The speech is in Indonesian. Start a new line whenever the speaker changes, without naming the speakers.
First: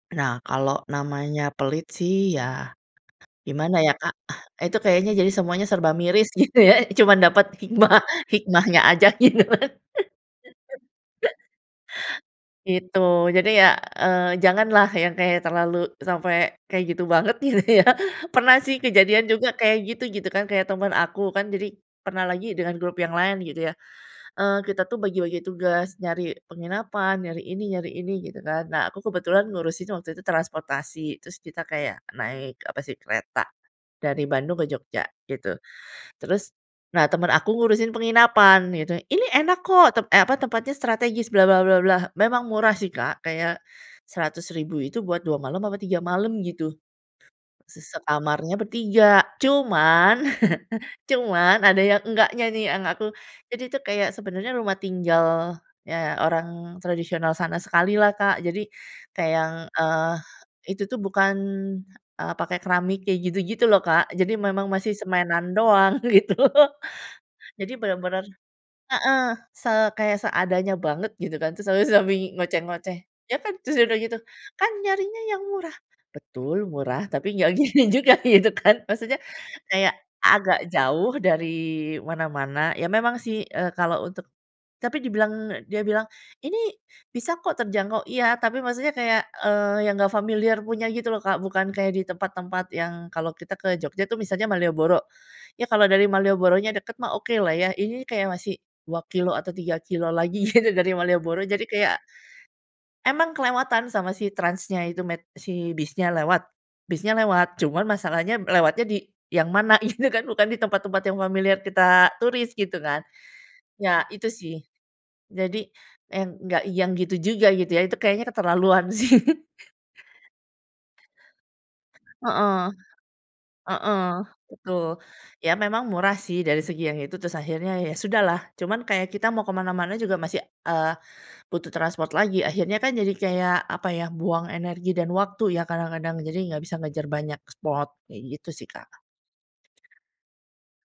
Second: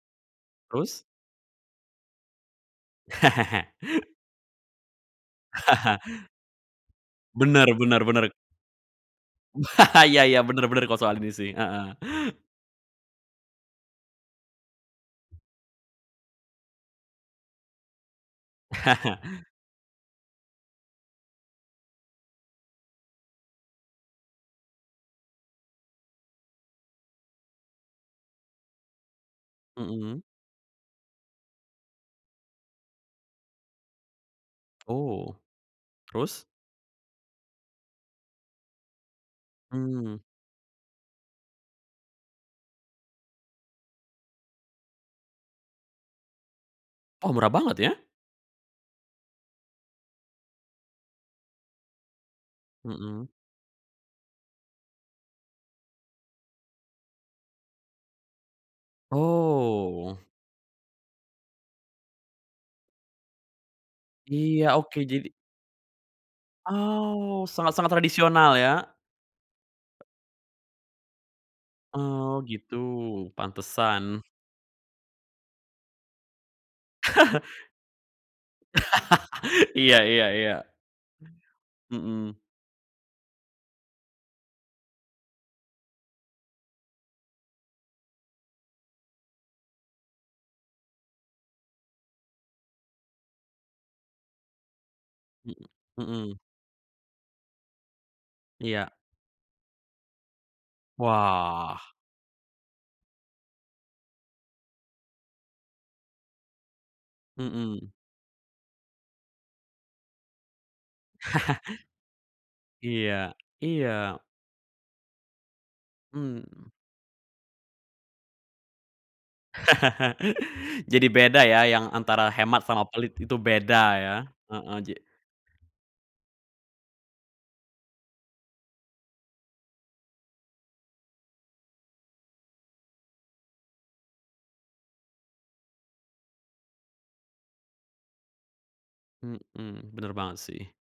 Nah, kalau
Terus?
namanya pelit sih ya, gimana ya, Kak, itu kayaknya jadi semuanya serba miris gitu ya, cuma dapet
Benar benar
hikmah,
benar.
hikmahnya aja gitu.
Iya iya, benar benar kalau soal ini sih. Heeh.
Gitu. Jadi ya, eee, janganlah yang kayak terlalu sampai kayak gitu banget gitu ya. Pernah sih kejadian juga, kayak gitu gitu kan, kayak temen aku kan. Jadi pernah lagi dengan grup yang lain gitu ya. Eee, kita tuh bagi-bagi tugas, nyari penginapan, nyari ini nyari ini gitu kan. Nah, aku kebetulan ngurusin waktu
Hmm.
itu transportasi, terus kita kayak naik apa sih, kereta, dari Bandung ke Jogja
Oh
gitu.
terus?
Terus, nah temen aku ngurusin penginapan gitu. "Ini enak kok," tep
Hmm.
eee, apa, "tempatnya strategis" bla bla bla, memang murah sih, Kak, kayak Rp100.000 itu buat 2 malam apa 3 malam gitu.
Oh murah banget
Se
ya.
sekamarnya bertiga. Cuman cuman ada yang enggaknya nih, yang aku
Mhm.
jadi itu kayak sebenarnya rumah tinggal, eee, orang tradisional sana sekali lah, Kak. Jadi, kayak yang, eee,
Oh.
itu tuh bukan, eee, pakai keramik kayak gitu-gitu loh Kak, jadi memang
Iya
masih
oke, jadi
semenan doang gitu.
Oh,
Jadi
sangat-sangat
bener-bener
tradisional ya.
heeh. Se kayak, seadanya banget gitu kan, terus [unintelligible]
Oh gitu,
ngoceh-ngoceh, ya kan? Terus udah gitu,
pantesan.
"Kan nyarinya yang murah." Betul murah, tapi nggak gini juga gitu kan, maksudnya kayak
Iya iya iya.
agak jauh dari
Mhm.
mana-mana. Ya, memang sih, eee, kalau untuk tapi dibilang dia bilang, "Ini bisa kok terjangkau," iya tapi maksudnya kayak, eee, yang nggak familiar punya gitu loh, Kak. Bukan kayak di tempat-tempat yang kalau kita ke Jogja tuh misalnya Malioboro,
Mmm,
ya kalau dari
mhm.
Malioboronya deket mah okelah ya, ini kayak masih
Iya.
2 kilometer atau 3 kilometer lagi gitu dari Malioboro jadi
Wah.
kayak emang kelewatan sama si transnya itu met si bisnya lewat bisnya lewat, cuman
Mhm.
masalahnya lewatnya di yang mana gitu kan bukan di tempat-tempat yang familiar kita turis gitu kan.
Iya,
Ya,
iya.
itu sih. Jadi n enggak
Mmm.
yang gitu juga, gitu ya, itu kayaknya keterlaluan sih.
Jadi beda ya, yang antara hemat
Heeh,
sama pelit itu beda
heeh,
ya. Heeh,
betul.
ja
Ya, memang murah sih dari segi yang itu, terus akhirnya ya, sudahlah. Cuman kayak kita mau ke mana-mana juga, masih, eee, butuh transport lagi. Akhirnya kan jadi kayak apa ya, buang energi dan waktu ya kadang-kadang, jadi nggak bisa ngejar banyak spot kayak gitu sih, Kak.
Mhm, benar banget sih.